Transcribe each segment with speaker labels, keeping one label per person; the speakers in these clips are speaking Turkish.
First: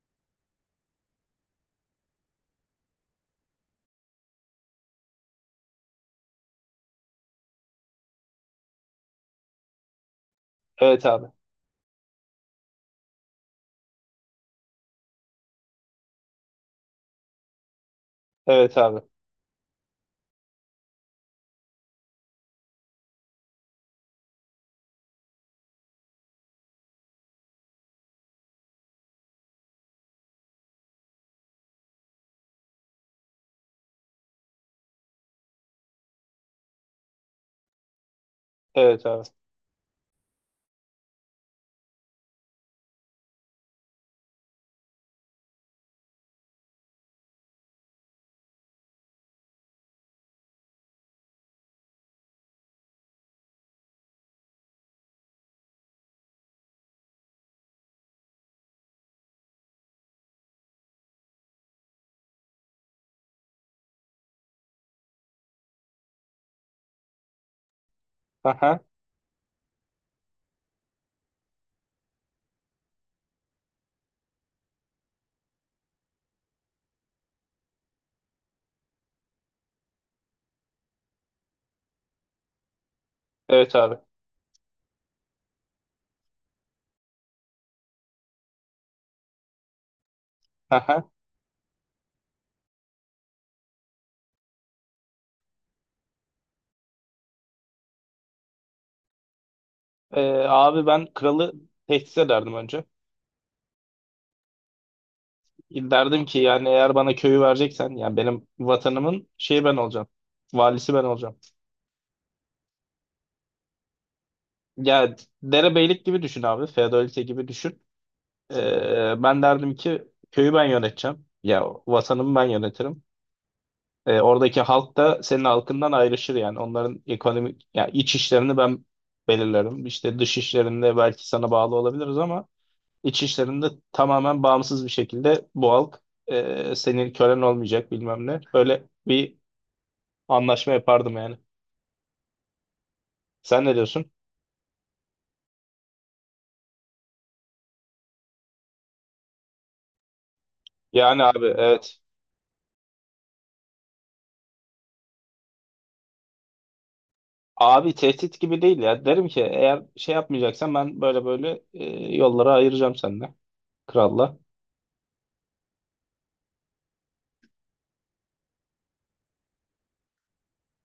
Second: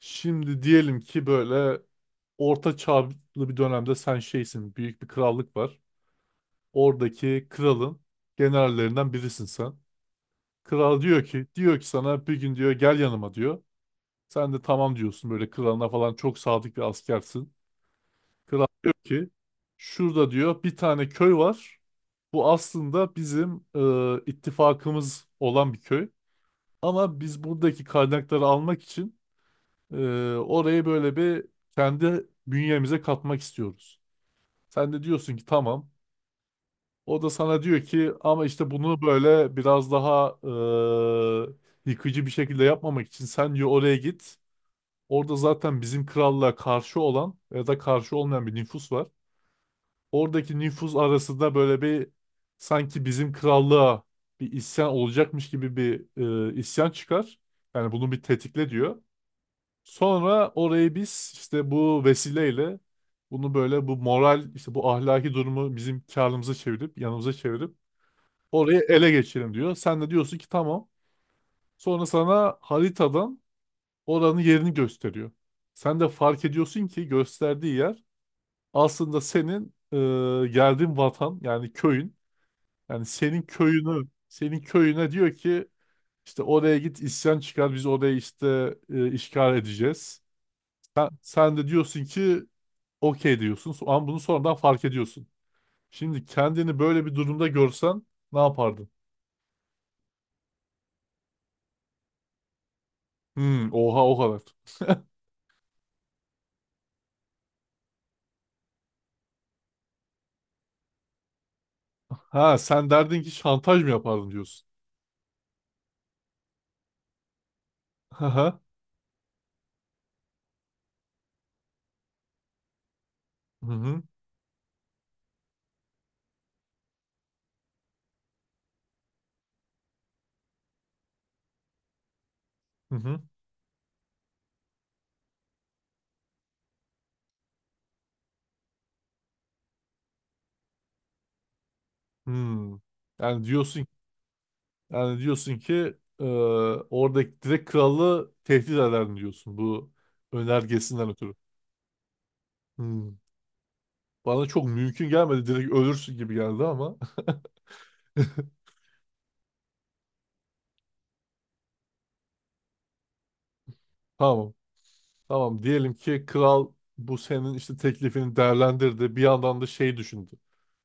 Speaker 1: Şimdi diyelim ki böyle orta çağlı bir dönemde sen şeysin. Büyük bir krallık var. Oradaki kralın generallerinden birisin sen. Kral
Speaker 2: Evet
Speaker 1: diyor
Speaker 2: abi.
Speaker 1: ki sana bir gün diyor gel yanıma diyor. Sen de tamam diyorsun böyle kralına falan çok sadık bir askersin. Kral
Speaker 2: Evet
Speaker 1: diyor
Speaker 2: abi.
Speaker 1: ki şurada diyor bir tane köy var. Bu aslında bizim ittifakımız olan bir köy. Ama biz buradaki kaynakları almak için Ee, orayı böyle bir kendi bünyemize katmak istiyoruz. Sen de diyorsun ki tamam. O da sana diyor ki ama işte bunu
Speaker 2: Evet abi.
Speaker 1: böyle biraz daha yıkıcı bir şekilde yapmamak için sen diyor oraya git. Orada zaten bizim krallığa karşı olan ya da karşı olmayan bir nüfus var. Oradaki nüfus arasında böyle bir sanki bizim krallığa bir isyan olacakmış gibi bir isyan çıkar. Yani bunu bir tetikle diyor. Sonra orayı biz işte bu vesileyle bunu böyle bu moral işte bu ahlaki durumu bizim karlımıza çevirip yanımıza çevirip orayı
Speaker 2: Aha.
Speaker 1: ele geçirelim diyor. Sen de diyorsun ki tamam. Sonra sana haritadan oranın yerini gösteriyor. Sen de fark ediyorsun ki gösterdiği yer aslında senin geldiğin vatan yani köyün. Yani senin
Speaker 2: Evet abi.
Speaker 1: köyünü senin köyüne diyor ki işte oraya git isyan çıkar biz orayı işte işgal edeceğiz.
Speaker 2: Aha.
Speaker 1: Sen de diyorsun ki okey diyorsun. Ama bunu sonradan fark ediyorsun. Şimdi kendini böyle bir durumda görsen ne yapardın?
Speaker 2: Ee, Abi ben kralı tehdit ederdim önce.
Speaker 1: Hmm, oha o kadar.
Speaker 2: Derdim ki yani eğer bana köyü vereceksen yani benim vatanımın şeyi ben olacağım. Valisi ben olacağım.
Speaker 1: Ha sen derdin ki şantaj mı yapardın diyorsun.
Speaker 2: Ya derebeylik gibi düşün abi. Feodalite gibi düşün.
Speaker 1: Hı hı.
Speaker 2: Ben derdim ki köyü ben yöneteceğim. Ya vatanımı ben yönetirim.
Speaker 1: Hı hı.
Speaker 2: Oradaki halk da senin halkından ayrışır yani. Onların ekonomik ya iç işlerini ben belirlerim. İşte dış işlerinde belki sana bağlı olabiliriz ama
Speaker 1: Hı hı.
Speaker 2: iç işlerinde tamamen bağımsız bir şekilde bu halk senin kölen olmayacak bilmem ne. Böyle bir anlaşma yapardım yani.
Speaker 1: Hmm. Yani
Speaker 2: Sen ne
Speaker 1: diyorsun
Speaker 2: diyorsun?
Speaker 1: yani diyorsun ki oradaki direkt kralı tehdit ederdin diyorsun bu önergesinden
Speaker 2: Yani
Speaker 1: ötürü.
Speaker 2: abi evet.
Speaker 1: Hmm. Bana çok mümkün gelmedi. Direkt ölürsün gibi geldi ama.
Speaker 2: Abi tehdit gibi değil ya. Derim ki eğer şey yapmayacaksan ben böyle böyle yollara ayıracağım seninle. Kralla.
Speaker 1: Tamam. Tamam diyelim ki kral bu senin işte teklifini değerlendirdi. Bir yandan da şey düşündü.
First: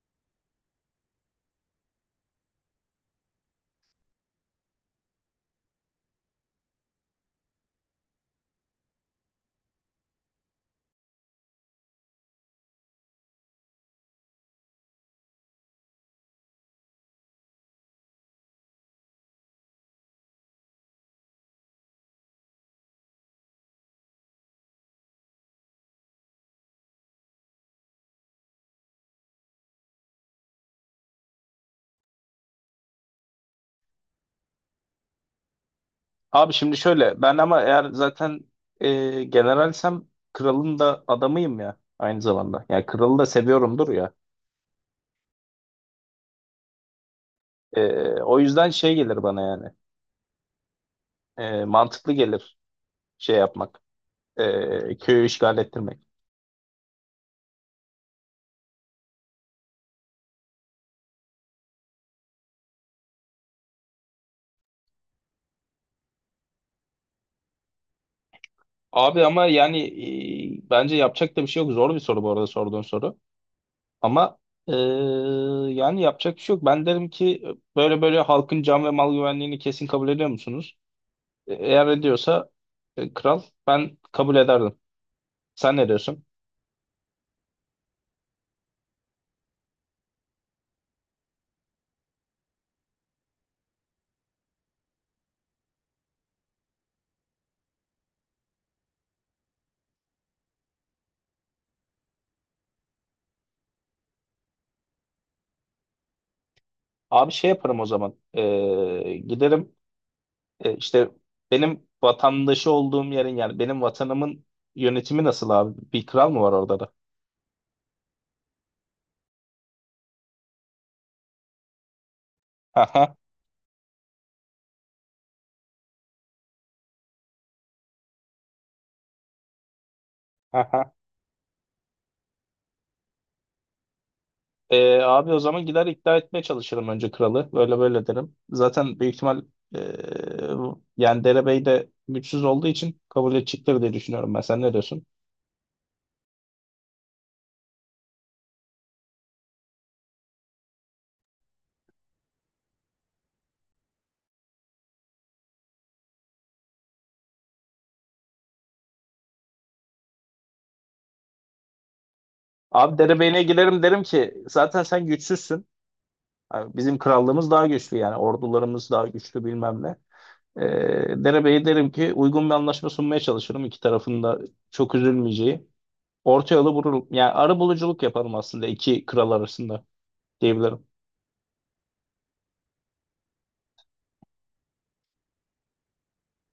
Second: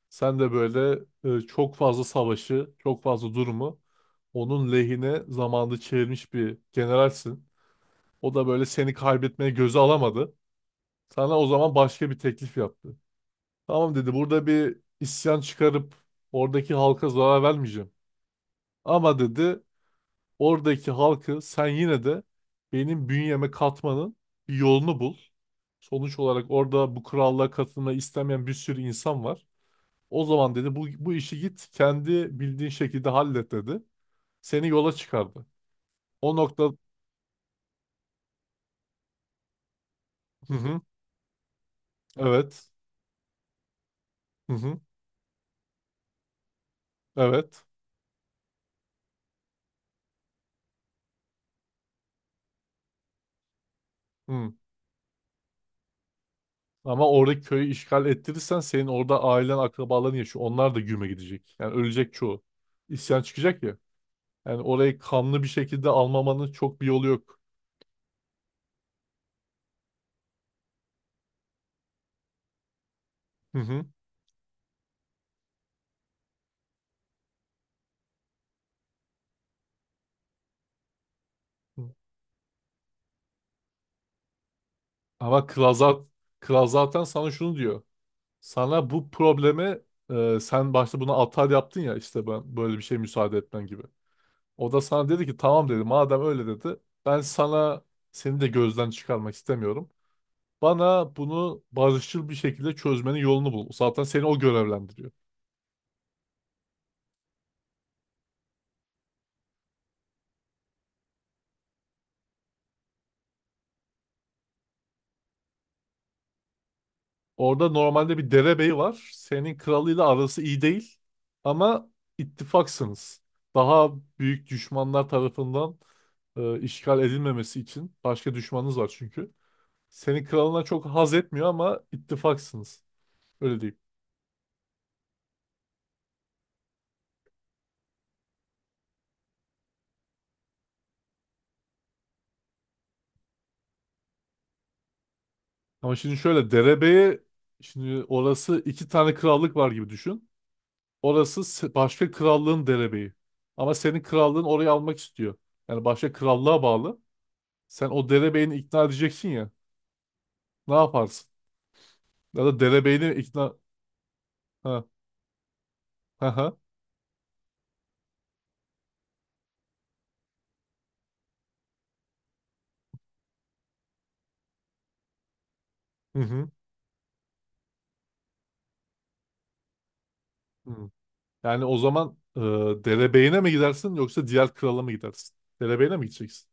Speaker 1: Sen de böyle çok fazla savaşı, çok fazla durumu onun lehine zamanda çevirmiş bir generalsin. O da böyle seni kaybetmeye göze alamadı. Sana o zaman başka bir teklif yaptı. Tamam dedi burada bir isyan çıkarıp oradaki halka zarar vermeyeceğim. Ama dedi oradaki halkı sen yine de benim bünyeme katmanın bir yolunu bul. Sonuç olarak orada bu krallığa katılmayı istemeyen bir sürü insan var. O zaman dedi bu işi git kendi bildiğin şekilde hallet dedi. Seni yola çıkardı. O
Speaker 2: Abi
Speaker 1: nokta
Speaker 2: şimdi şöyle ben ama eğer zaten generalsem
Speaker 1: hı
Speaker 2: kralın
Speaker 1: hı,
Speaker 2: da adamıyım ya aynı zamanda.
Speaker 1: evet
Speaker 2: Yani kralı da seviyorumdur ya.
Speaker 1: hı hı, evet
Speaker 2: E, O yüzden şey gelir bana yani. Mantıklı gelir şey yapmak.
Speaker 1: hı.
Speaker 2: Köyü işgal ettirmek.
Speaker 1: Ama orada köyü işgal ettirirsen senin orada ailen akrabaların yaşıyor. Onlar da güme gidecek. Yani ölecek çoğu. İsyan çıkacak ya. Yani orayı kanlı bir şekilde almamanın çok bir yolu yok.
Speaker 2: Abi ama yani bence yapacak da bir şey yok. Zor bir soru bu arada sorduğun soru.
Speaker 1: Hı hı.
Speaker 2: Ama e, yani yapacak bir şey yok. Ben derim ki böyle böyle halkın can ve mal güvenliğini kesin kabul ediyor musunuz? Eğer ediyorsa kral ben kabul ederdim.
Speaker 1: Ama
Speaker 2: Sen ne
Speaker 1: Klazat,
Speaker 2: diyorsun?
Speaker 1: Klazat'tan sana şunu diyor. Sana bu probleme sen başta buna atar yaptın ya işte ben böyle bir şey müsaade etmen gibi. O da sana dedi ki tamam dedi madem öyle dedi ben sana seni de gözden çıkarmak istemiyorum. Bana bunu barışçıl bir şekilde çözmenin yolunu bul. Zaten seni o görevlendiriyor.
Speaker 2: Abi şey yaparım o zaman. Giderim işte benim vatandaşı olduğum yerin yani benim vatanımın yönetimi nasıl abi? Bir kral mı var orada da?
Speaker 1: Orada normalde bir derebeyi var. Senin kralıyla arası iyi değil. Ama
Speaker 2: Aha,
Speaker 1: ittifaksınız. Daha büyük düşmanlar tarafından işgal edilmemesi için başka düşmanınız var çünkü. Senin kralına çok
Speaker 2: aha.
Speaker 1: haz etmiyor ama ittifaksınız. Öyle diyeyim.
Speaker 2: Abi o zaman gider ikna etmeye çalışırım önce kralı. Böyle böyle derim. Zaten büyük ihtimal ee, yani derebey de güçsüz olduğu için kabul edecektir diye düşünüyorum ben. Sen ne diyorsun?
Speaker 1: Ama şimdi şöyle derebeyi şimdi orası iki tane krallık var gibi düşün. Orası başka krallığın derebeyi. Ama senin krallığın orayı almak istiyor. Yani başka krallığa bağlı. Sen o derebeyini ikna edeceksin ya. Ne yaparsın? Ya da
Speaker 2: Abi
Speaker 1: derebeyine
Speaker 2: derebeyine
Speaker 1: ikna...
Speaker 2: giderim derim ki
Speaker 1: Ha,
Speaker 2: zaten sen güçsüzsün.
Speaker 1: ha, ha.
Speaker 2: Yani bizim krallığımız daha güçlü yani ordularımız daha güçlü bilmem ne. E, Derebeye derim ki uygun bir anlaşma sunmaya çalışırım. İki tarafın da çok üzülmeyeceği.
Speaker 1: Hı hı.
Speaker 2: Orta yolu bulurum. Yani arabuluculuk yaparım aslında iki kral arasında diyebilirim.
Speaker 1: Hı. Yani o zaman derebeyine mi gidersin yoksa diğer krala mı gidersin? Derebeyine mi gideceksin?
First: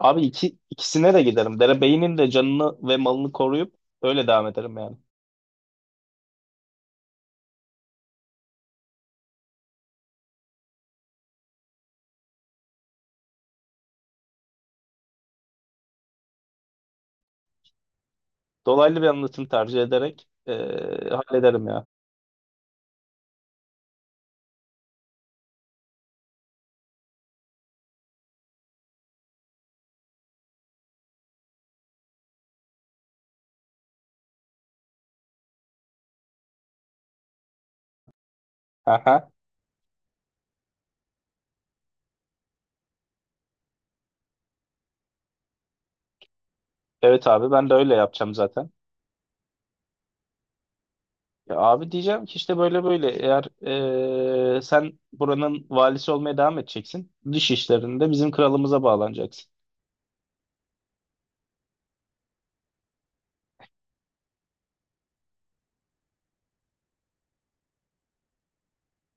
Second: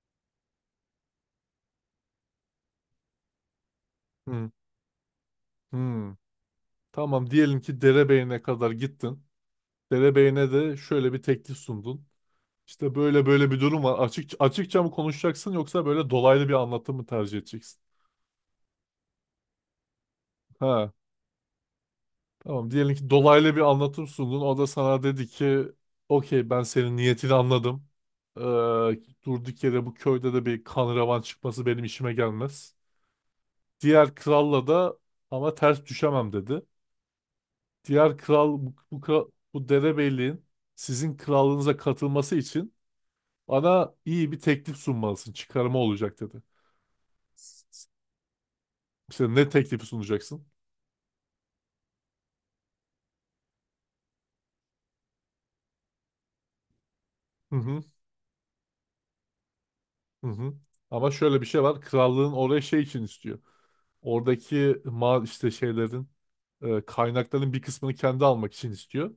Speaker 2: Abi ikisine de giderim. Derebeyinin de canını ve malını koruyup öyle devam
Speaker 1: Hı.
Speaker 2: ederim yani.
Speaker 1: Hı. Tamam diyelim ki derebeyine kadar gittin. Derebeyine de şöyle bir teklif sundun. İşte böyle böyle bir durum var. Açıkça mı konuşacaksın yoksa böyle dolaylı bir anlatım mı tercih edeceksin?
Speaker 2: Dolaylı bir anlatım tercih ederek
Speaker 1: Ha.
Speaker 2: hallederim ya.
Speaker 1: Tamam diyelim ki dolaylı bir anlatım sundun. O da sana dedi ki okey ben senin niyetini anladım. Ee, durduk yere bu köyde de bir kan revan çıkması benim işime gelmez. Diğer kralla da ama ters düşemem dedi. Diğer kral
Speaker 2: Aha.
Speaker 1: bu derebeyliğin sizin krallığınıza katılması için bana iyi bir teklif sunmalısın. Çıkarıma olacak dedi.
Speaker 2: Evet abi ben de öyle yapacağım zaten.
Speaker 1: İşte ne teklifi sunacaksın?
Speaker 2: Ya abi diyeceğim ki işte böyle böyle eğer sen buranın valisi olmaya devam edeceksin. Dış
Speaker 1: Hı hı,
Speaker 2: işlerinde bizim kralımıza bağlanacaksın.
Speaker 1: hı hı. Ama şöyle bir şey var. Krallığın oraya şey için istiyor. Oradaki ma işte şeylerin kaynakların bir kısmını kendi almak için istiyor.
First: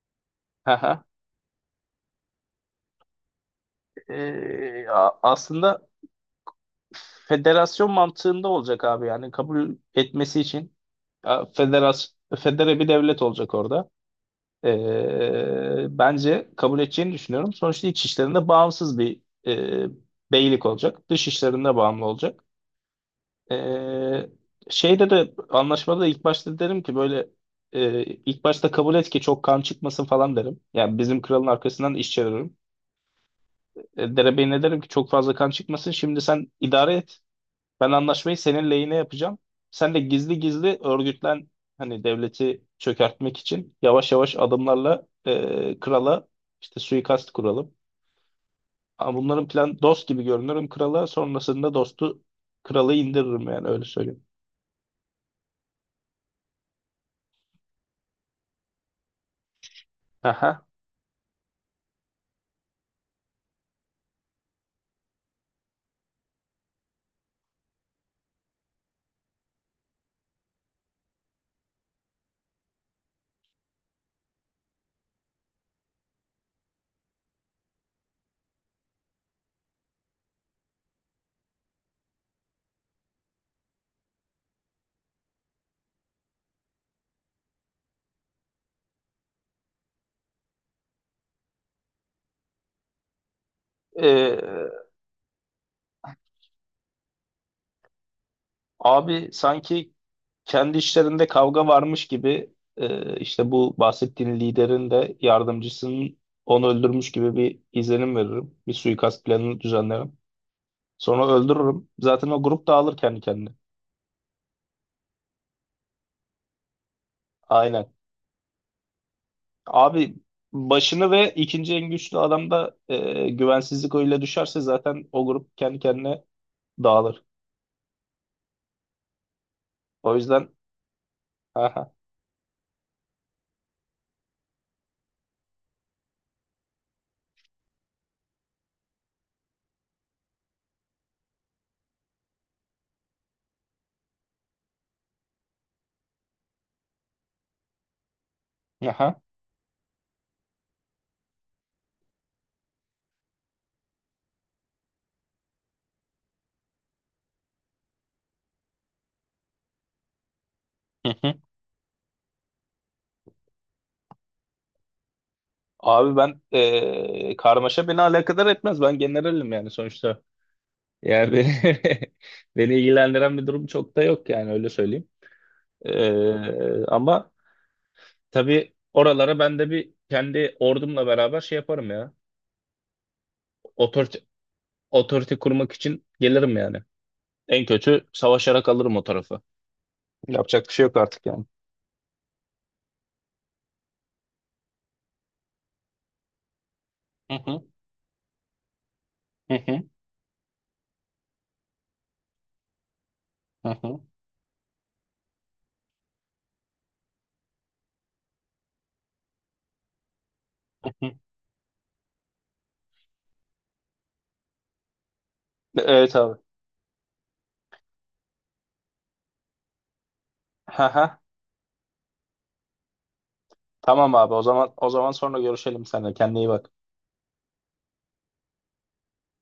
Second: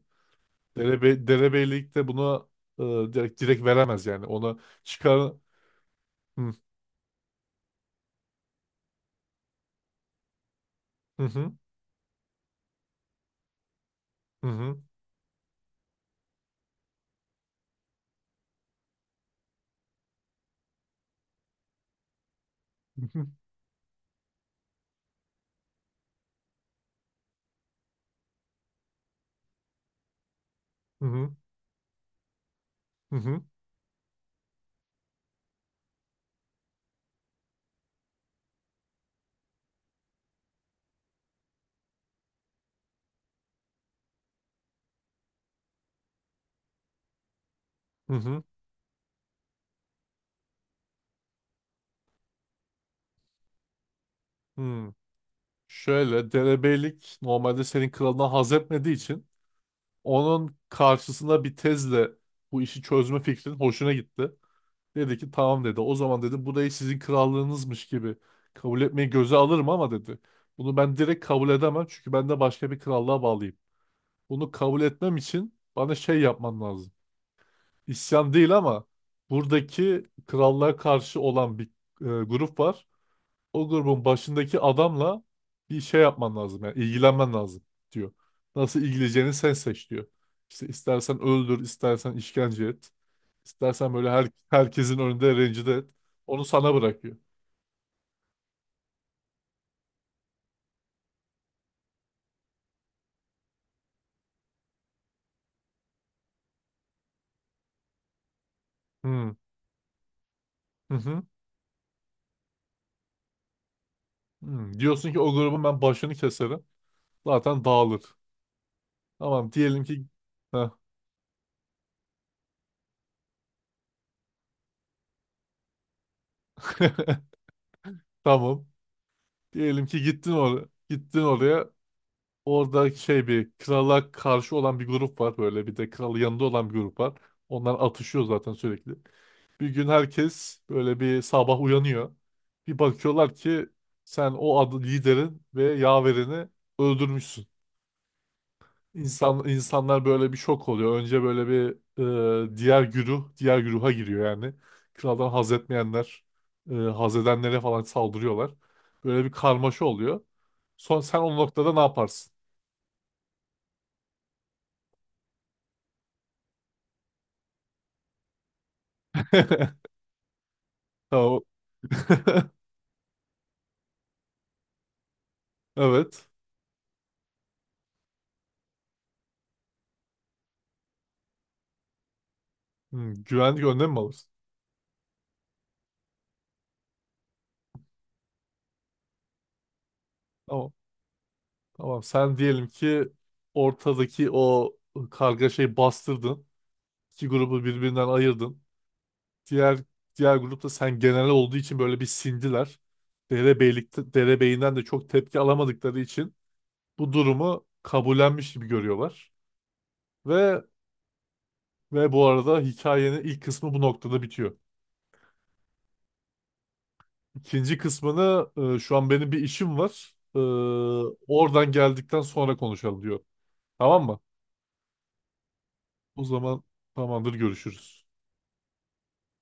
Speaker 1: Derebeylik de bunu e, direkt veremez yani. Ona çıkar
Speaker 2: Aslında
Speaker 1: hı
Speaker 2: federasyon mantığında olacak abi yani kabul etmesi için
Speaker 1: hı
Speaker 2: a,
Speaker 1: hı
Speaker 2: federas federe bir devlet olacak orada.
Speaker 1: hı hı
Speaker 2: Bence kabul edeceğini düşünüyorum. Sonuçta iç işlerinde bağımsız bir e, beylik olacak. Dış işlerinde bağımlı olacak.
Speaker 1: hı
Speaker 2: Ee, Şeyde de anlaşmada da ilk başta derim ki böyle ilk başta kabul et ki çok kan çıkmasın falan derim. Yani
Speaker 1: hı
Speaker 2: bizim
Speaker 1: hı
Speaker 2: kralın arkasından iş çeviririm.
Speaker 1: hı
Speaker 2: Derebeyi ne derim ki çok fazla kan çıkmasın. Şimdi sen idare et. Ben anlaşmayı senin lehine yapacağım. Sen de gizli gizli örgütlen hani devleti çökertmek için yavaş yavaş adımlarla krala işte suikast kuralım.
Speaker 1: hı hı,
Speaker 2: Ama bunların plan dost gibi görünürüm krala. Sonrasında dostu kralı indiririm yani öyle söyleyeyim.
Speaker 1: hı. Şöyle derebeylik normalde senin kralına haz etmediği için onun
Speaker 2: Aha.
Speaker 1: karşısına bir tezle bu işi çözme fikrin hoşuna gitti. Dedi ki tamam dedi. O zaman dedi burayı sizin krallığınızmış gibi kabul etmeyi göze alırım ama dedi. Bunu ben direkt kabul edemem çünkü ben de başka bir krallığa bağlıyım. Bunu kabul etmem için bana şey yapman lazım. İsyan değil ama buradaki krallığa karşı olan bir grup var o grubun başındaki adamla bir şey yapman lazım yani ilgilenmen lazım diyor. Nasıl ilgileneceğini sen seç diyor. İşte istersen öldür, istersen işkence et, istersen böyle
Speaker 2: E,
Speaker 1: herkesin önünde rencide et. Onu sana bırakıyor.
Speaker 2: Abi sanki kendi işlerinde kavga varmış gibi işte bu bahsettiğin liderin de yardımcısının onu öldürmüş gibi bir izlenim veririm. Bir suikast
Speaker 1: Hmm,
Speaker 2: planını düzenlerim.
Speaker 1: hı hı.
Speaker 2: Sonra öldürürüm. Zaten o grup dağılır kendi kendine.
Speaker 1: Hmm. Diyorsun ki o grubun ben başını keserim. Zaten
Speaker 2: Aynen.
Speaker 1: dağılır. Tamam diyelim ki
Speaker 2: Abi
Speaker 1: Heh.
Speaker 2: başını ve ikinci en güçlü adamda güvensizlik oyuyla düşerse zaten o grup kendi kendine dağılır.
Speaker 1: Tamam. Diyelim ki
Speaker 2: O
Speaker 1: gittin
Speaker 2: yüzden
Speaker 1: oraya. Gittin oraya.
Speaker 2: aha,
Speaker 1: Orada şey bir krala karşı olan bir grup var böyle bir de kralı yanında olan bir grup var. Onlar atışıyor zaten sürekli. Bir gün herkes böyle bir sabah uyanıyor. Bir bakıyorlar ki sen o adı liderin ve yaverini öldürmüşsün.
Speaker 2: aha,
Speaker 1: İnsanlar böyle bir şok oluyor. Önce böyle bir diğer güruha giriyor yani. Kraldan haz etmeyenler, haz edenlere falan saldırıyorlar. Böyle bir karmaşa oluyor. Son
Speaker 2: hı
Speaker 1: sen
Speaker 2: hı.
Speaker 1: o noktada ne yaparsın?
Speaker 2: Abi ben karmaşa beni alakadar etmez. Ben generalim yani sonuçta. Yani
Speaker 1: Tamam.
Speaker 2: beni, beni ilgilendiren bir durum çok da yok yani öyle söyleyeyim.
Speaker 1: Evet.
Speaker 2: Ama tabii oralara ben de bir kendi ordumla beraber şey yaparım ya.
Speaker 1: Hmm, güvenlik önlemi mi alırsın?
Speaker 2: Otorite kurmak için gelirim yani. En kötü savaşarak alırım o tarafı. Yapacak
Speaker 1: Tamam.
Speaker 2: bir şey yok artık yani.
Speaker 1: Tamam. Sen diyelim ki ortadaki o kargaşayı bastırdın. İki
Speaker 2: Hı hı.
Speaker 1: grubu birbirinden ayırdın.
Speaker 2: Hı
Speaker 1: Diğer
Speaker 2: hı.
Speaker 1: diğer grupta sen genel olduğu için böyle bir sindiler.
Speaker 2: Hı hı.
Speaker 1: Derebeylikte, derebeyinden de çok tepki alamadıkları için bu durumu kabullenmiş gibi görüyorlar. Ve
Speaker 2: Hı hı.
Speaker 1: bu arada hikayenin ilk kısmı bu noktada bitiyor.
Speaker 2: Evet abi.
Speaker 1: İkinci kısmını şu an benim bir işim var.
Speaker 2: Hı hı.
Speaker 1: Oradan geldikten sonra konuşalım diyor. Tamam
Speaker 2: Tamam
Speaker 1: mı?
Speaker 2: abi. O zaman o zaman sonra görüşelim seninle.
Speaker 1: O
Speaker 2: Kendine iyi
Speaker 1: zaman
Speaker 2: bak.
Speaker 1: tamamdır görüşürüz.